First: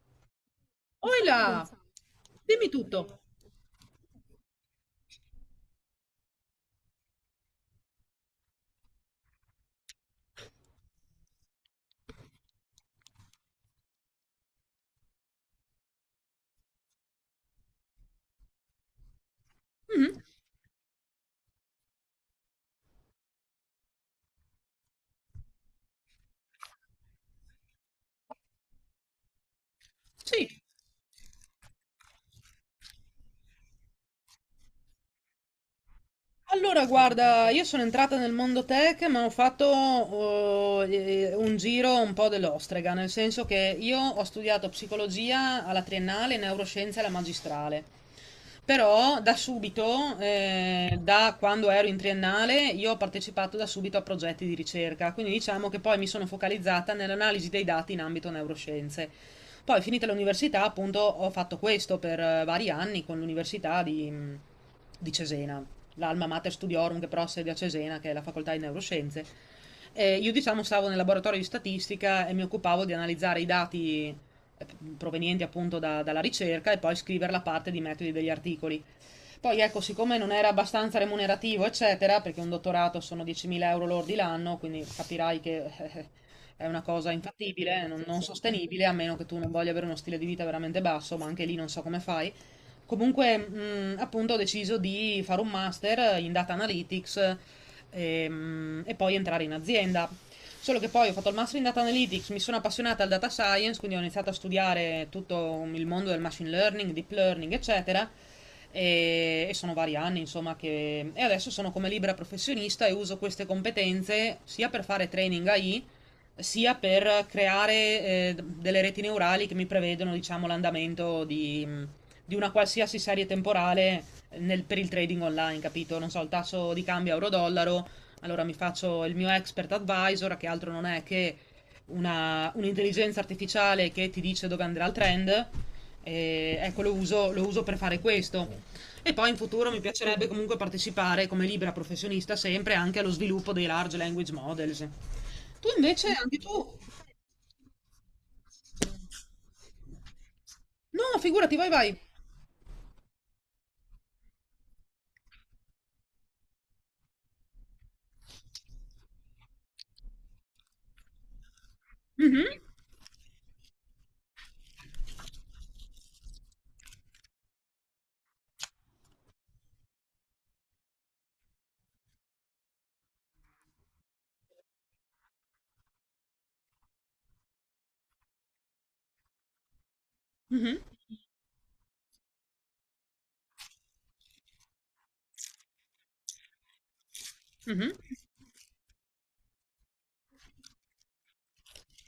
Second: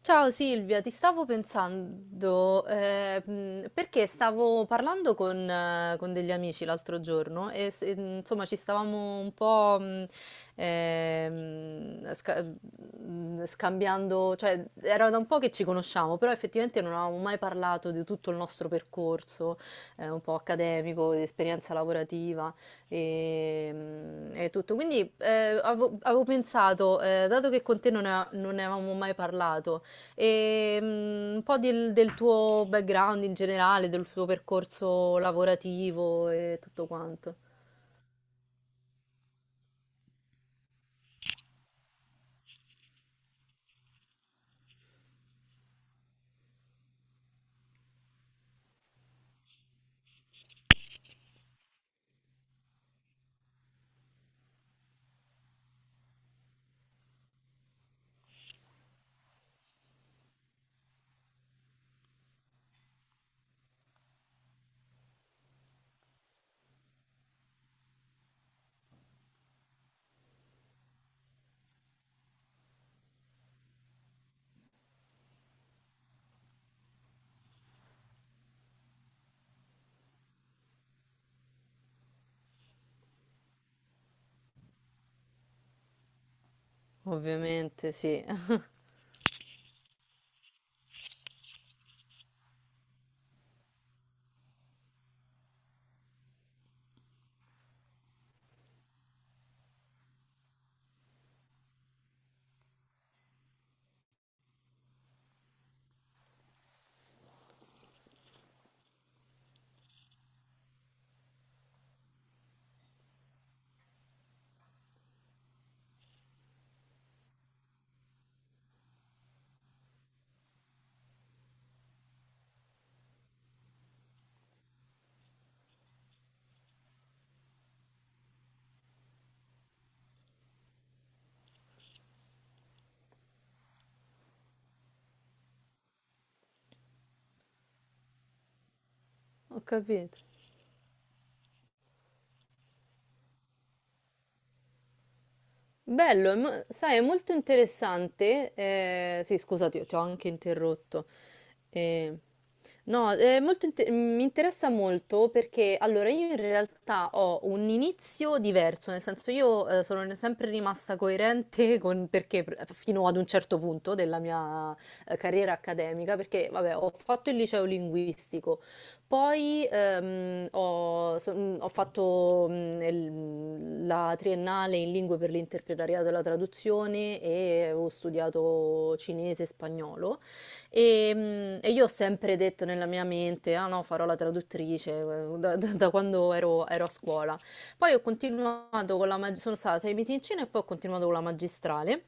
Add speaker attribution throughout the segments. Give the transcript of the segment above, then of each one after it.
Speaker 1: Ciao Silvia, ti stavo
Speaker 2: Oila, Pensa.
Speaker 1: pensando,
Speaker 2: Dimmi tutto.
Speaker 1: perché stavo parlando con degli amici l'altro giorno e insomma ci stavamo un po' scambiando. Cioè era da un po' che ci conosciamo, però effettivamente non avevamo mai parlato di tutto il nostro percorso, un
Speaker 2: Mhm.
Speaker 1: po' accademico, di esperienza lavorativa e tutto. Quindi avevo pensato, dato che con te non ne avevamo mai parlato,
Speaker 2: Sì.
Speaker 1: e un po' del tuo background in generale, del tuo percorso lavorativo e
Speaker 2: Allora,
Speaker 1: tutto quanto.
Speaker 2: guarda, io sono entrata nel mondo tech, ma ho fatto un giro un po' dell'ostrega, nel senso che io ho studiato psicologia alla triennale, e neuroscienze alla magistrale. Però da subito, da quando ero in triennale, io ho partecipato da subito a progetti di ricerca, quindi diciamo che poi mi sono focalizzata nell'analisi dei dati in ambito neuroscienze. Poi, finita l'università, appunto, ho fatto questo per vari anni con l'università di Cesena, l'Alma Mater Studiorum che però ha sede a Cesena, che è la facoltà di neuroscienze. E io diciamo stavo nel laboratorio di statistica e mi occupavo di analizzare i dati eh, provenienti appunto dalla ricerca e poi scrivere la parte di metodi degli articoli. Poi ecco, siccome non era abbastanza remunerativo, eccetera, perché un dottorato sono 10.000 euro lordi l'anno, quindi capirai che è una cosa infattibile,
Speaker 1: Ovviamente,
Speaker 2: non
Speaker 1: sì.
Speaker 2: sostenibile, a meno che tu non voglia avere uno stile di vita veramente basso, ma anche lì non so come fai. Comunque, appunto, ho deciso di fare un master in data analytics, e, poi entrare in azienda. Solo che poi ho fatto il master in data analytics, mi sono appassionata al data science, quindi ho iniziato a studiare tutto il mondo del machine learning, deep learning, eccetera. E sono vari anni, insomma, che... E adesso sono come libera professionista e uso queste competenze sia per fare training AI, sia per creare delle reti neurali che mi prevedono, diciamo, l'andamento di una qualsiasi serie temporale per il trading online, capito? Non so, il tasso di cambio euro-dollaro, allora mi faccio il mio expert advisor, che altro non è che un'intelligenza artificiale che ti dice dove andrà il trend. E ecco, lo uso per fare questo. E poi in
Speaker 1: Ho
Speaker 2: futuro mi
Speaker 1: capito.
Speaker 2: piacerebbe comunque partecipare come libera professionista sempre anche allo sviluppo dei large language models. Tu invece,
Speaker 1: Bello,
Speaker 2: anche tu...
Speaker 1: sai, è molto interessante. Eh, sì, scusati, ti ho anche
Speaker 2: No,
Speaker 1: interrotto.
Speaker 2: figurati, vai, vai.
Speaker 1: Eh, no, mi interessa molto, perché allora io in realtà ho un inizio diverso, nel senso io sono sempre rimasta coerente con, perché
Speaker 2: Mhm,
Speaker 1: fino ad un certo punto della mia carriera accademica, perché vabbè, ho fatto il liceo linguistico. Poi ho fatto la triennale in lingue per l'interpretariato e la traduzione e ho studiato cinese e spagnolo
Speaker 2: mhm,
Speaker 1: e io ho sempre detto nella mia mente, ah no, farò la traduttrice, da quando ero, a scuola.
Speaker 2: mhm,
Speaker 1: Poi ho continuato con la magistrale, sono stata 6 mesi in Cina e poi ho continuato con la magistrale.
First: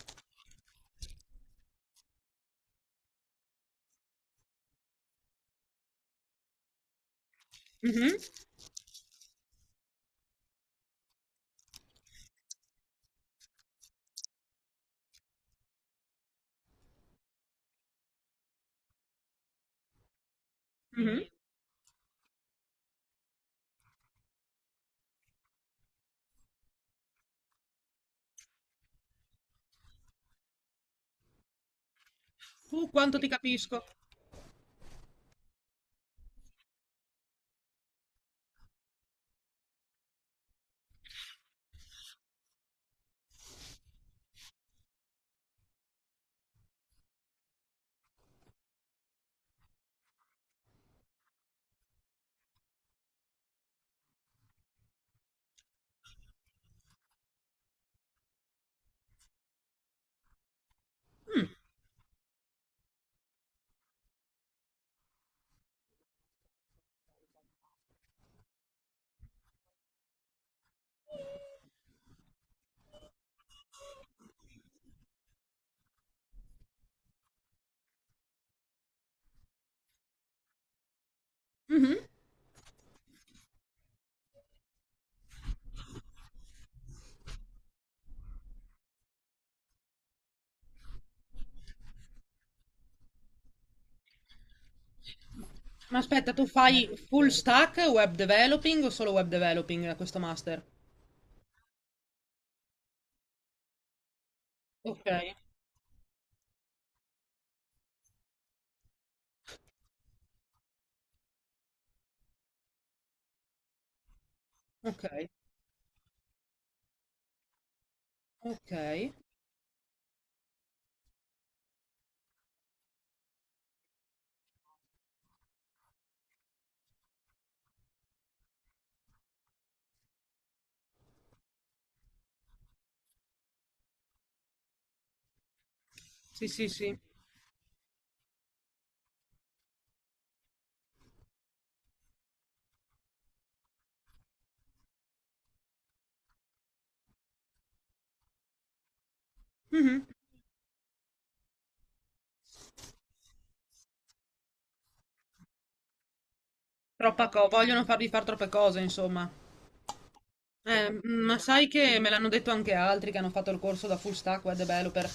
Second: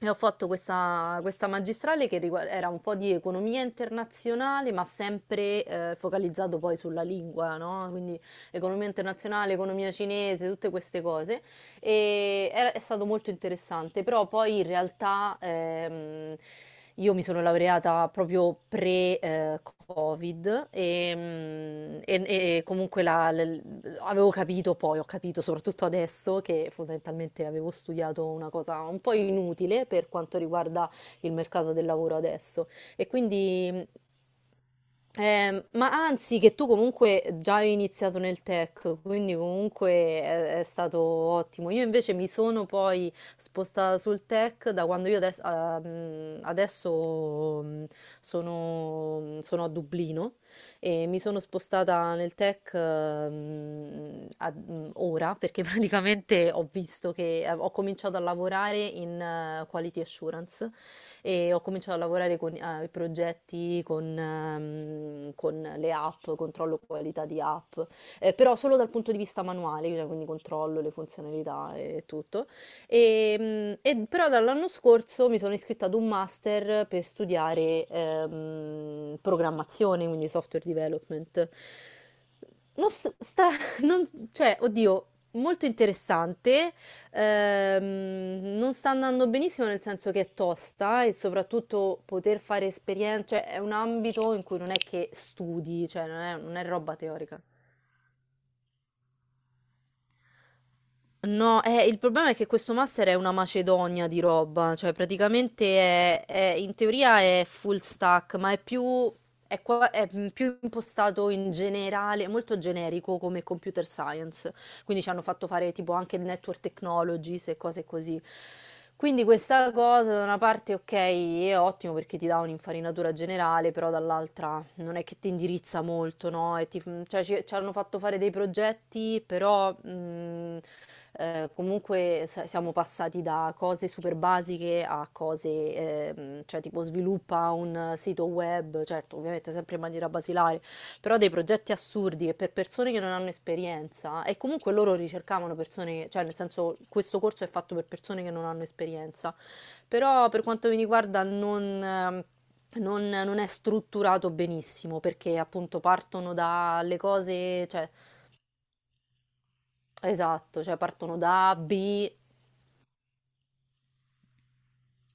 Speaker 1: E ho fatto questa magistrale era un po' di economia internazionale, ma sempre focalizzato poi sulla lingua, no?
Speaker 2: mhm,
Speaker 1: Quindi economia internazionale, economia cinese, tutte queste cose. È stato molto interessante, però poi in realtà io mi sono laureata proprio pre-Covid e,
Speaker 2: mhm.
Speaker 1: mm, e- e comunque ho capito soprattutto adesso che fondamentalmente avevo studiato una cosa un po' inutile per quanto riguarda il mercato del lavoro adesso.
Speaker 2: Tu
Speaker 1: E
Speaker 2: quanto ti capisco.
Speaker 1: quindi, ma anzi, che tu comunque già hai iniziato nel tech, quindi comunque è stato ottimo. Io invece mi sono poi spostata sul tech da quando io adesso sono a Dublino e mi sono spostata nel tech ora, perché praticamente ho visto che, ho cominciato a lavorare in quality assurance e ho cominciato a lavorare con i progetti, con le app, controllo qualità di app, però solo dal punto di vista manuale, cioè, quindi controllo le funzionalità e tutto. E però dall'anno scorso mi sono iscritta ad un master per studiare programmazione, quindi software development.
Speaker 2: Mhm.
Speaker 1: Non s- sta, cioè, oddio, molto interessante. Non sta andando benissimo, nel senso che è tosta e soprattutto poter fare esperienze, cioè è un ambito in cui non è che studi,
Speaker 2: Ma
Speaker 1: cioè non
Speaker 2: aspetta,
Speaker 1: è,
Speaker 2: tu
Speaker 1: non è
Speaker 2: fai
Speaker 1: roba
Speaker 2: full
Speaker 1: teorica.
Speaker 2: stack web developing o solo web developing a questo master?
Speaker 1: No, il problema è che questo master è una macedonia di roba, cioè
Speaker 2: Ok,
Speaker 1: praticamente in teoria è full stack, ma è più impostato in generale, molto generico, come computer science. Quindi ci hanno
Speaker 2: ok,
Speaker 1: fatto fare tipo anche network technologies e cose così.
Speaker 2: ok.
Speaker 1: Quindi questa cosa, da una parte ok è ottimo perché ti dà un'infarinatura generale, però dall'altra non è che ti indirizza molto, no? Cioè, ci hanno fatto fare dei progetti, però, comunque siamo passati da cose super basiche a cose,
Speaker 2: Sì,
Speaker 1: cioè
Speaker 2: sì,
Speaker 1: tipo
Speaker 2: sì.
Speaker 1: sviluppa un sito web, certo ovviamente sempre in maniera basilare, però dei progetti assurdi che, per persone che non hanno esperienza e comunque loro ricercavano persone, cioè, nel senso questo corso è fatto per persone che non hanno esperienza,
Speaker 2: Mhm.
Speaker 1: però per quanto mi riguarda non è strutturato benissimo, perché appunto partono dalle cose,
Speaker 2: Vogliono
Speaker 1: cioè
Speaker 2: farvi fare troppe cose, insomma.
Speaker 1: esatto, cioè partono
Speaker 2: Ma
Speaker 1: da A,
Speaker 2: sai che
Speaker 1: B,
Speaker 2: me l'hanno detto anche altri che hanno fatto il corso da full stack web developer.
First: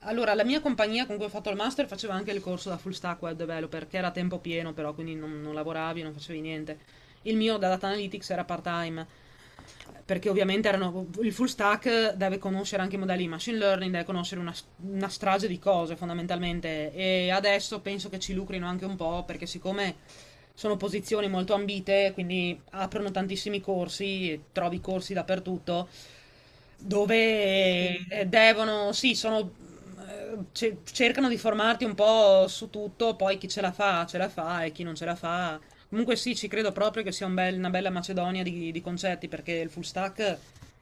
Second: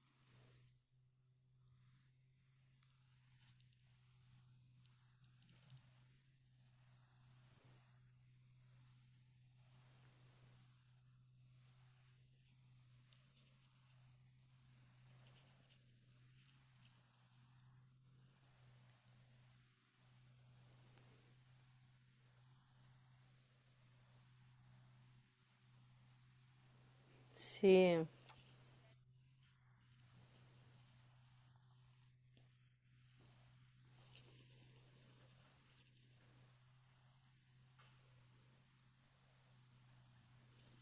Speaker 2: Allora, la mia compagnia con cui ho fatto il master faceva anche il corso da full stack web developer, che era a tempo pieno però, quindi non lavoravi, non facevi niente. Il mio da data analytics era part-time, perché ovviamente erano, il full stack deve conoscere anche i modelli di machine learning, deve conoscere una strage di cose fondamentalmente, e adesso penso che ci lucrino anche un po' perché siccome sono posizioni molto ambite, quindi aprono tantissimi corsi, trovi corsi dappertutto dove
Speaker 1: sì,
Speaker 2: devono, sì, sono cercano di formarti un po' su tutto, poi chi ce la fa e chi non ce la fa. Comunque sì, ci credo proprio che sia una bella macedonia di, concetti, perché il full stack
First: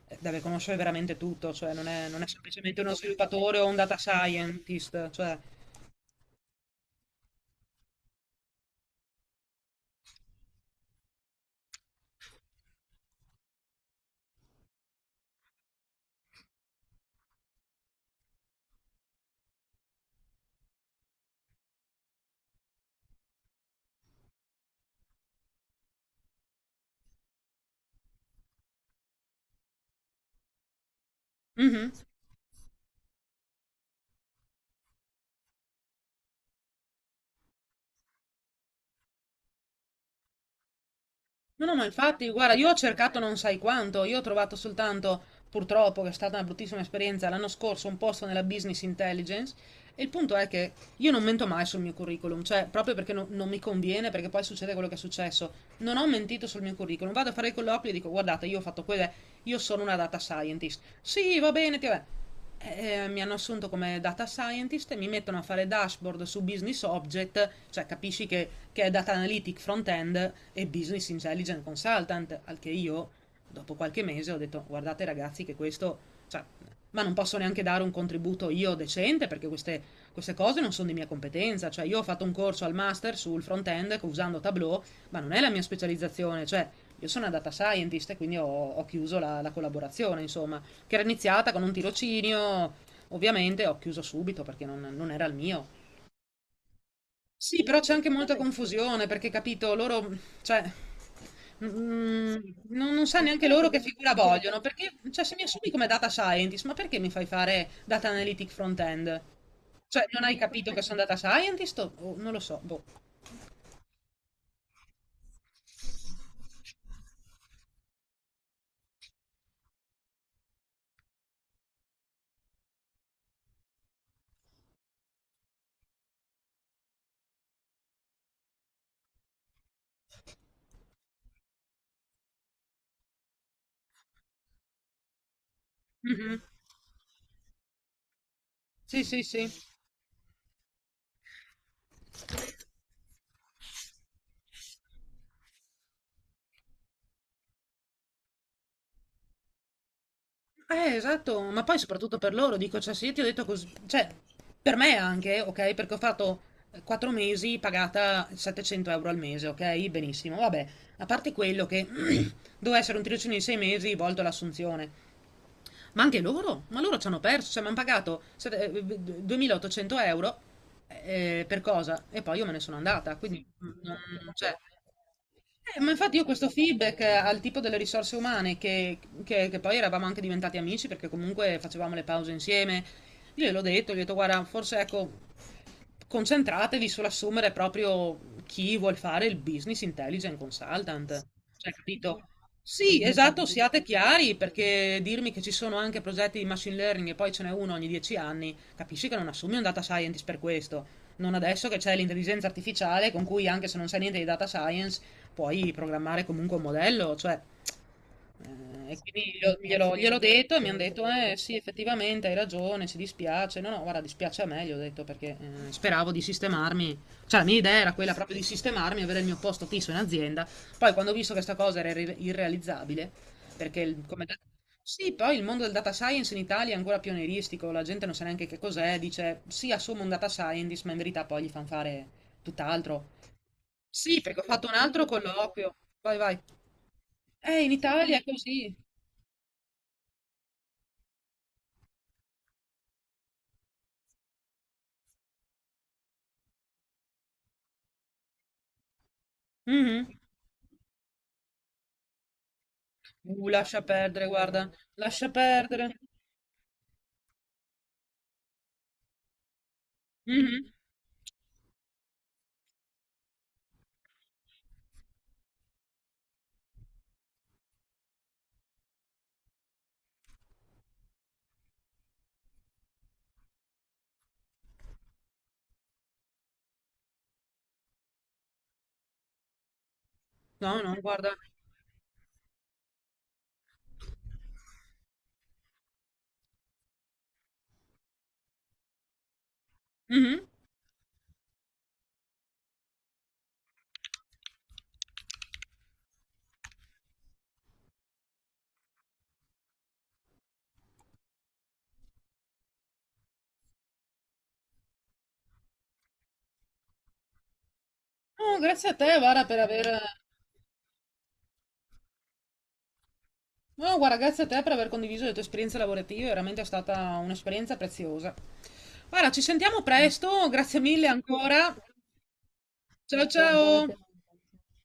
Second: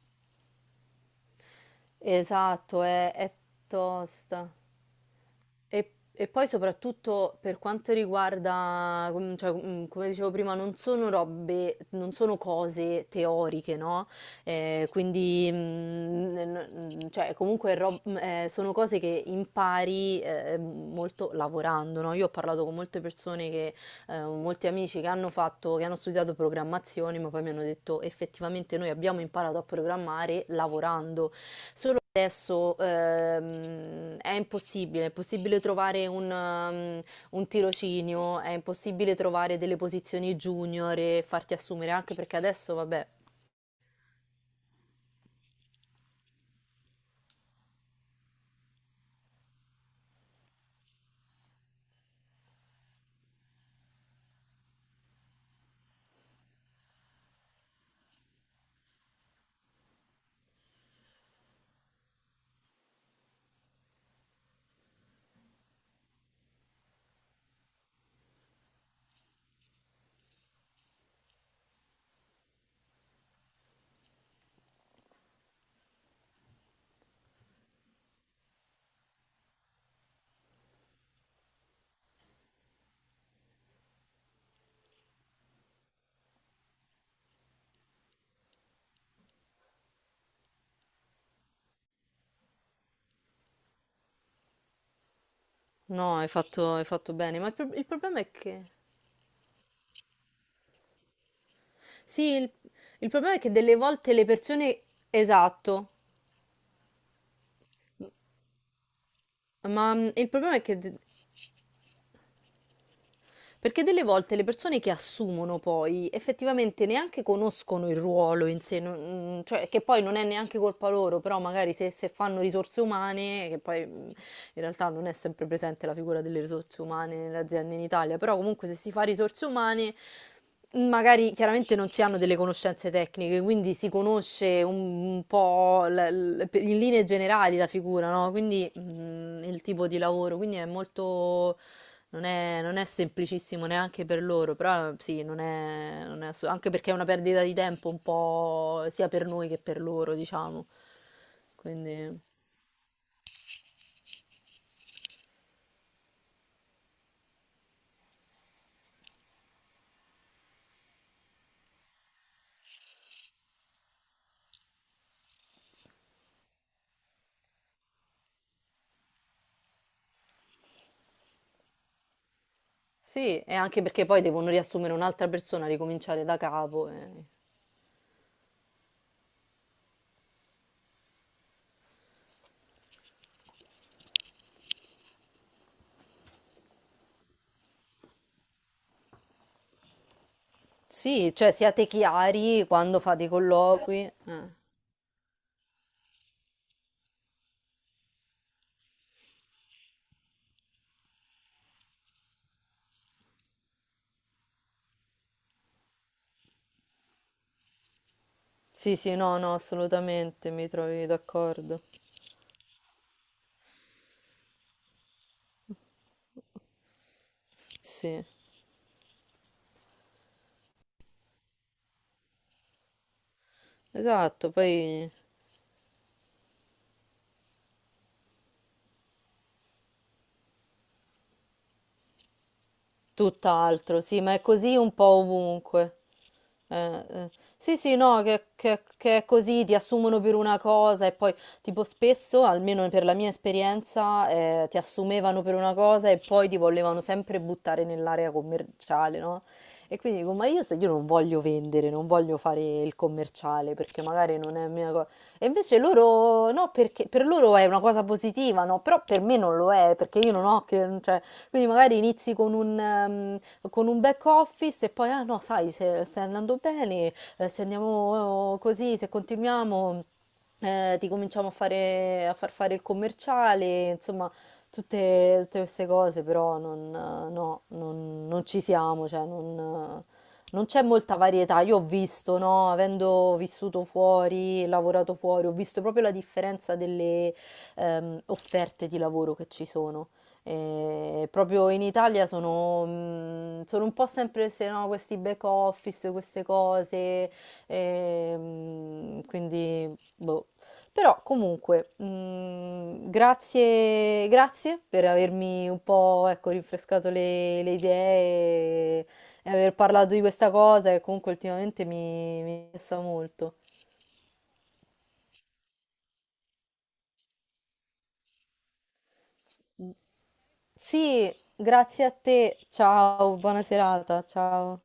Speaker 2: deve conoscere veramente tutto, cioè non è semplicemente
Speaker 1: esatto,
Speaker 2: uno
Speaker 1: è
Speaker 2: sviluppatore o un data
Speaker 1: tosta.
Speaker 2: scientist, cioè...
Speaker 1: E, e poi soprattutto per quanto riguarda, come dicevo prima, non sono robe, non sono cose teoriche, no? Quindi, cioè, comunque, sono cose che impari molto lavorando, no? Io ho parlato con molte persone, molti amici che hanno studiato programmazione, ma poi mi hanno detto effettivamente noi abbiamo imparato a programmare lavorando.
Speaker 2: Mhm.
Speaker 1: Adesso, è impossibile trovare un tirocinio, è impossibile trovare delle posizioni junior e farti
Speaker 2: No, no, ma
Speaker 1: assumere, anche
Speaker 2: infatti,
Speaker 1: perché
Speaker 2: guarda, io ho
Speaker 1: adesso, vabbè.
Speaker 2: cercato non sai quanto, io ho trovato soltanto, purtroppo, che è stata una bruttissima esperienza, l'anno scorso un posto nella business intelligence, e il punto è che io non mento mai sul mio curriculum, cioè proprio perché non mi conviene, perché poi succede quello che è successo. Non ho mentito sul mio curriculum, vado a fare i colloqui e dico, guardate, io ho fatto quelle, io sono una data scientist. Sì, va bene, ti vabbè. Mi hanno assunto come data scientist e mi mettono a fare dashboard su business object, cioè capisci che, è data analytic front end e business intelligence consultant, al che io dopo qualche mese ho detto guardate ragazzi che questo, cioè, ma non posso neanche dare un contributo io decente perché queste cose non sono di mia competenza, cioè io ho fatto un corso al master sul front end usando Tableau, ma non è la mia specializzazione, cioè io sono una data scientist e quindi ho chiuso la collaborazione, insomma, che era iniziata con un tirocinio. Ovviamente ho chiuso subito perché non era il mio.
Speaker 1: No, hai fatto bene, ma il,
Speaker 2: Sì,
Speaker 1: pro-
Speaker 2: però
Speaker 1: il
Speaker 2: c'è anche
Speaker 1: problema è
Speaker 2: molta
Speaker 1: che.
Speaker 2: confusione perché, capito, loro, cioè, mm,
Speaker 1: Sì,
Speaker 2: mm,
Speaker 1: il,
Speaker 2: non
Speaker 1: il
Speaker 2: sa
Speaker 1: problema è
Speaker 2: neanche
Speaker 1: che
Speaker 2: loro
Speaker 1: delle
Speaker 2: che
Speaker 1: volte
Speaker 2: figura
Speaker 1: le
Speaker 2: vogliono.
Speaker 1: persone.
Speaker 2: Perché, cioè, se mi assumi come
Speaker 1: Esatto,
Speaker 2: data scientist, ma perché mi fai fare data analytic front-end?
Speaker 1: ma,
Speaker 2: Cioè, non
Speaker 1: il
Speaker 2: hai
Speaker 1: problema è
Speaker 2: capito
Speaker 1: che
Speaker 2: che sono data scientist? O non lo so, boh.
Speaker 1: perché delle volte le persone che assumono poi effettivamente neanche conoscono il ruolo in sé, cioè, che poi non è neanche colpa loro, però magari se fanno risorse umane, che poi, in realtà non è sempre presente la figura delle risorse umane nelle aziende in Italia, però comunque se si fa risorse umane magari chiaramente non si hanno delle conoscenze tecniche, quindi si conosce un po'
Speaker 2: Mhm.
Speaker 1: in linee generali la figura, no? Quindi,
Speaker 2: Sì, sì, sì.
Speaker 1: il tipo di lavoro, quindi è molto, non è semplicissimo neanche per loro, però sì, non è. Anche perché è una perdita di tempo un po' sia per noi che per loro, diciamo.
Speaker 2: Esatto, ma poi soprattutto
Speaker 1: Quindi
Speaker 2: per loro, dico, cioè, se io ti ho detto così, cioè, per me anche, ok, perché ho fatto 4 mesi pagata 700 euro al mese, ok, benissimo, vabbè, a parte quello che doveva essere un tirocinio di 6 mesi volto all'assunzione, ma anche loro? Ma loro ci hanno perso, cioè mi hanno pagato 2800 euro per cosa? E poi io me ne sono andata,
Speaker 1: sì,
Speaker 2: quindi
Speaker 1: e anche
Speaker 2: non,
Speaker 1: perché poi devono
Speaker 2: cioè,
Speaker 1: riassumere un'altra persona,
Speaker 2: ma infatti io
Speaker 1: ricominciare da
Speaker 2: questo
Speaker 1: capo.
Speaker 2: feedback
Speaker 1: Eh.
Speaker 2: al tipo delle risorse umane, che, che poi eravamo anche diventati amici perché comunque facevamo le pause insieme, io gliel'ho detto, gli ho detto guarda, forse ecco, concentratevi sull'assumere proprio chi vuol fare il business intelligent consultant,
Speaker 1: Sì, cioè
Speaker 2: cioè
Speaker 1: siate
Speaker 2: capito?
Speaker 1: chiari quando
Speaker 2: Sì,
Speaker 1: fate i
Speaker 2: esatto, siate
Speaker 1: colloqui.
Speaker 2: chiari,
Speaker 1: Eh.
Speaker 2: perché dirmi che ci sono anche progetti di machine learning e poi ce n'è uno ogni 10 anni, capisci che non assumi un data scientist per questo. Non adesso che c'è l'intelligenza artificiale con cui anche se non sai niente di data science puoi programmare comunque un modello, cioè
Speaker 1: Sì,
Speaker 2: e
Speaker 1: sì,
Speaker 2: quindi
Speaker 1: no, no,
Speaker 2: gliel'ho
Speaker 1: assolutamente,
Speaker 2: detto e
Speaker 1: mi
Speaker 2: mi hanno detto,
Speaker 1: trovi
Speaker 2: eh sì,
Speaker 1: d'accordo.
Speaker 2: effettivamente hai ragione, ci dispiace. No, no, guarda, dispiace a me, gli ho detto, perché speravo di sistemarmi. Cioè, la mia idea era quella
Speaker 1: Sì,
Speaker 2: proprio di sistemarmi, avere il mio posto fisso in azienda. Poi, quando ho visto che questa cosa era irrealizzabile, perché
Speaker 1: esatto, poi.
Speaker 2: Sì, poi il mondo del data science in Italia è ancora pionieristico, la gente non sa neanche che cos'è, dice, sì, assumo un data scientist, ma in verità poi gli fanno fare tutt'altro.
Speaker 1: Tutt'altro,
Speaker 2: Sì,
Speaker 1: sì, ma
Speaker 2: perché
Speaker 1: è
Speaker 2: ho fatto un
Speaker 1: così un
Speaker 2: altro
Speaker 1: po'
Speaker 2: colloquio.
Speaker 1: ovunque.
Speaker 2: Vai, vai.
Speaker 1: Eh.
Speaker 2: In
Speaker 1: Sì, sì,
Speaker 2: Italia
Speaker 1: no,
Speaker 2: è
Speaker 1: che,
Speaker 2: così.
Speaker 1: che- che è così, ti assumono per una cosa e poi, tipo, spesso, almeno per la mia esperienza, ti assumevano per una cosa e poi ti volevano sempre buttare nell'area commerciale, no? E
Speaker 2: Mhm.
Speaker 1: quindi dico, ma io, se io non voglio vendere, non voglio fare il commerciale
Speaker 2: Lascia
Speaker 1: perché
Speaker 2: perdere,
Speaker 1: magari non
Speaker 2: guarda,
Speaker 1: è mia cosa.
Speaker 2: lascia
Speaker 1: E invece
Speaker 2: perdere.
Speaker 1: loro, no, perché per loro è una cosa positiva, no? Però per me non lo è, perché io non ho
Speaker 2: Mhm.
Speaker 1: che, cioè, quindi magari inizi con un back office, e poi, ah no, sai, se stai andando bene, se andiamo, così, se continuiamo, ti cominciamo a fare, a far fare il commerciale, insomma, tutte queste cose, però non, no, non ci siamo, cioè non. Non
Speaker 2: No,
Speaker 1: c'è
Speaker 2: no,
Speaker 1: molta
Speaker 2: guarda.
Speaker 1: varietà, io ho visto, no? Avendo vissuto fuori, lavorato fuori, ho visto proprio la differenza delle, offerte di lavoro che ci sono.
Speaker 2: Mhm.
Speaker 1: E proprio in Italia sono, sono un po' sempre, se no, questi back office, queste cose, e, quindi boh. Però comunque, grazie, grazie per avermi un po', ecco, rinfrescato le
Speaker 2: No, grazie a
Speaker 1: idee
Speaker 2: te,
Speaker 1: e,
Speaker 2: Vara,
Speaker 1: e
Speaker 2: per
Speaker 1: aver
Speaker 2: aver...
Speaker 1: parlato di questa cosa che comunque ultimamente mi interessa molto.
Speaker 2: No, guarda, grazie a te per aver condiviso le tue esperienze lavorative, veramente è stata un'esperienza preziosa. Guarda, ci sentiamo presto, grazie mille
Speaker 1: Sì,
Speaker 2: ancora.
Speaker 1: grazie a te,
Speaker 2: Ciao
Speaker 1: ciao,
Speaker 2: ciao.
Speaker 1: buona serata, ciao.